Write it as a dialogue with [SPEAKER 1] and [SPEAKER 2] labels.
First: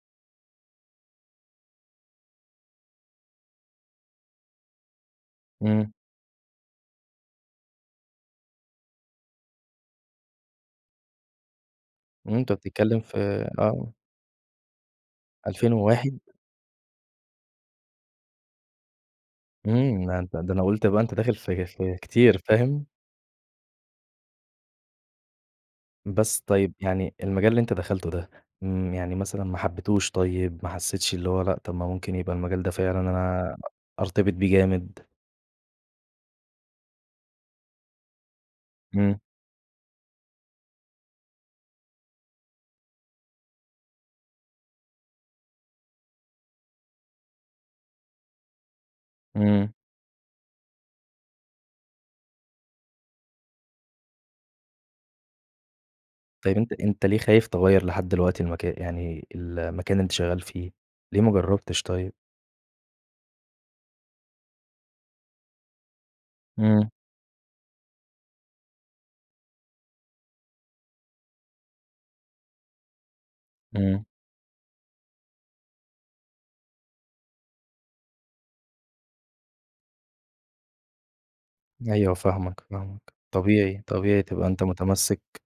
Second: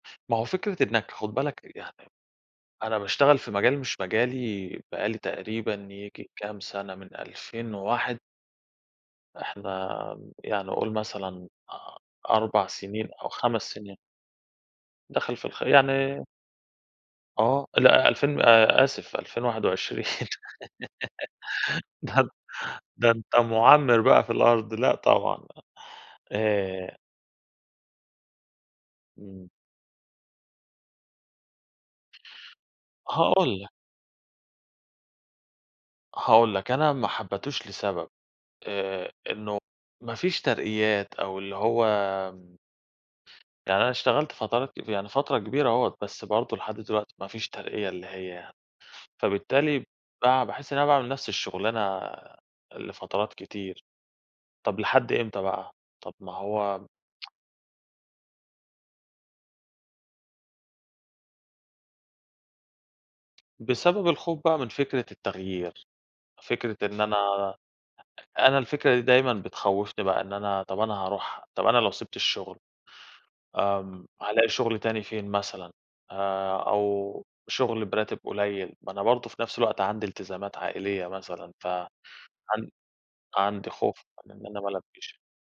[SPEAKER 1] ما هو فكرة إنَّك خد بالَك يعني أنا باشتغل في مجال مش مجالي بقى لي تقريبًا
[SPEAKER 2] إمم.
[SPEAKER 1] ييجي كام سنة، من 2001. إحنا يعني قول مثلًا أ
[SPEAKER 2] امم، أنت
[SPEAKER 1] أربع
[SPEAKER 2] بتتكلم
[SPEAKER 1] سنين
[SPEAKER 2] في
[SPEAKER 1] أو 5
[SPEAKER 2] آه.
[SPEAKER 1] سنين. داخل في الخ
[SPEAKER 2] 2001.
[SPEAKER 1] يعني آه، لأ ألفين آآ، آسف ألفين واحد
[SPEAKER 2] إمم،
[SPEAKER 1] وعشرين
[SPEAKER 2] ده أنت ده أنا قُلت يبقى أنت داخل في في
[SPEAKER 1] ده أ
[SPEAKER 2] كتير، فاهم؟
[SPEAKER 1] ده أنت مُعَمِّر بقى في الأرض لأ طبعًا،
[SPEAKER 2] بس طيب
[SPEAKER 1] آآ
[SPEAKER 2] يعني المجال اللي أنت دخلته ده، امم، يعني مثلًا
[SPEAKER 1] إمم.
[SPEAKER 2] ما حبيتوش طيب، ما حسيتش اللي هو لأ، طب ما ممكن يبقى المجال ده فعلًا أنا
[SPEAKER 1] هاقول لَك.
[SPEAKER 2] أرتبط بيه جامد؟
[SPEAKER 1] هاقول لَك أنا ما حبيتوش لسبب، آآ
[SPEAKER 2] إمم.
[SPEAKER 1] إنّه ما فيش ترقيات أو اللي هو يعني أنا اشتغلت فترات كت يعني فترة كبيرة أهوّة، بس برضه لحد دلوقتي مفيش ترقية اللي هي،
[SPEAKER 2] إمم.
[SPEAKER 1] فبالتالي بقى باحس إن أنا باعمل نفس الشغلانة لفترات كتير، طب لحد إمتى بقى، طب ما
[SPEAKER 2] طيب أنت
[SPEAKER 1] هو
[SPEAKER 2] أنت ليه خايف تغيّر لحد دلوقتي المكا يعني المكان اللي أنت شغال فيه، ليه ما جربتش طيب؟
[SPEAKER 1] بسبب الخوف بقى من فكرة التغيير، فكرة
[SPEAKER 2] إمم.
[SPEAKER 1] إن أنا أنا الفكرة دي دايمًا بتخوّفني بقى إن أنا طب أنا هاروح طب أنا لو سِبت الشغل،
[SPEAKER 2] إمم.
[SPEAKER 1] آمم هالاقي شغل تاني فين مثلًا، آآ أو شغل براتب قليل، ما أنا برضه في نفس الوقت عندي التزامات عائلية مثلًا ف
[SPEAKER 2] أيوه فاهمَك،
[SPEAKER 1] عن
[SPEAKER 2] فاهمَك،
[SPEAKER 1] عندي
[SPEAKER 2] طبيعي
[SPEAKER 1] خوف
[SPEAKER 2] طبيعي
[SPEAKER 1] إن
[SPEAKER 2] تبقى
[SPEAKER 1] أنا
[SPEAKER 2] أنت
[SPEAKER 1] ما الاقيش.
[SPEAKER 2] متمسّك.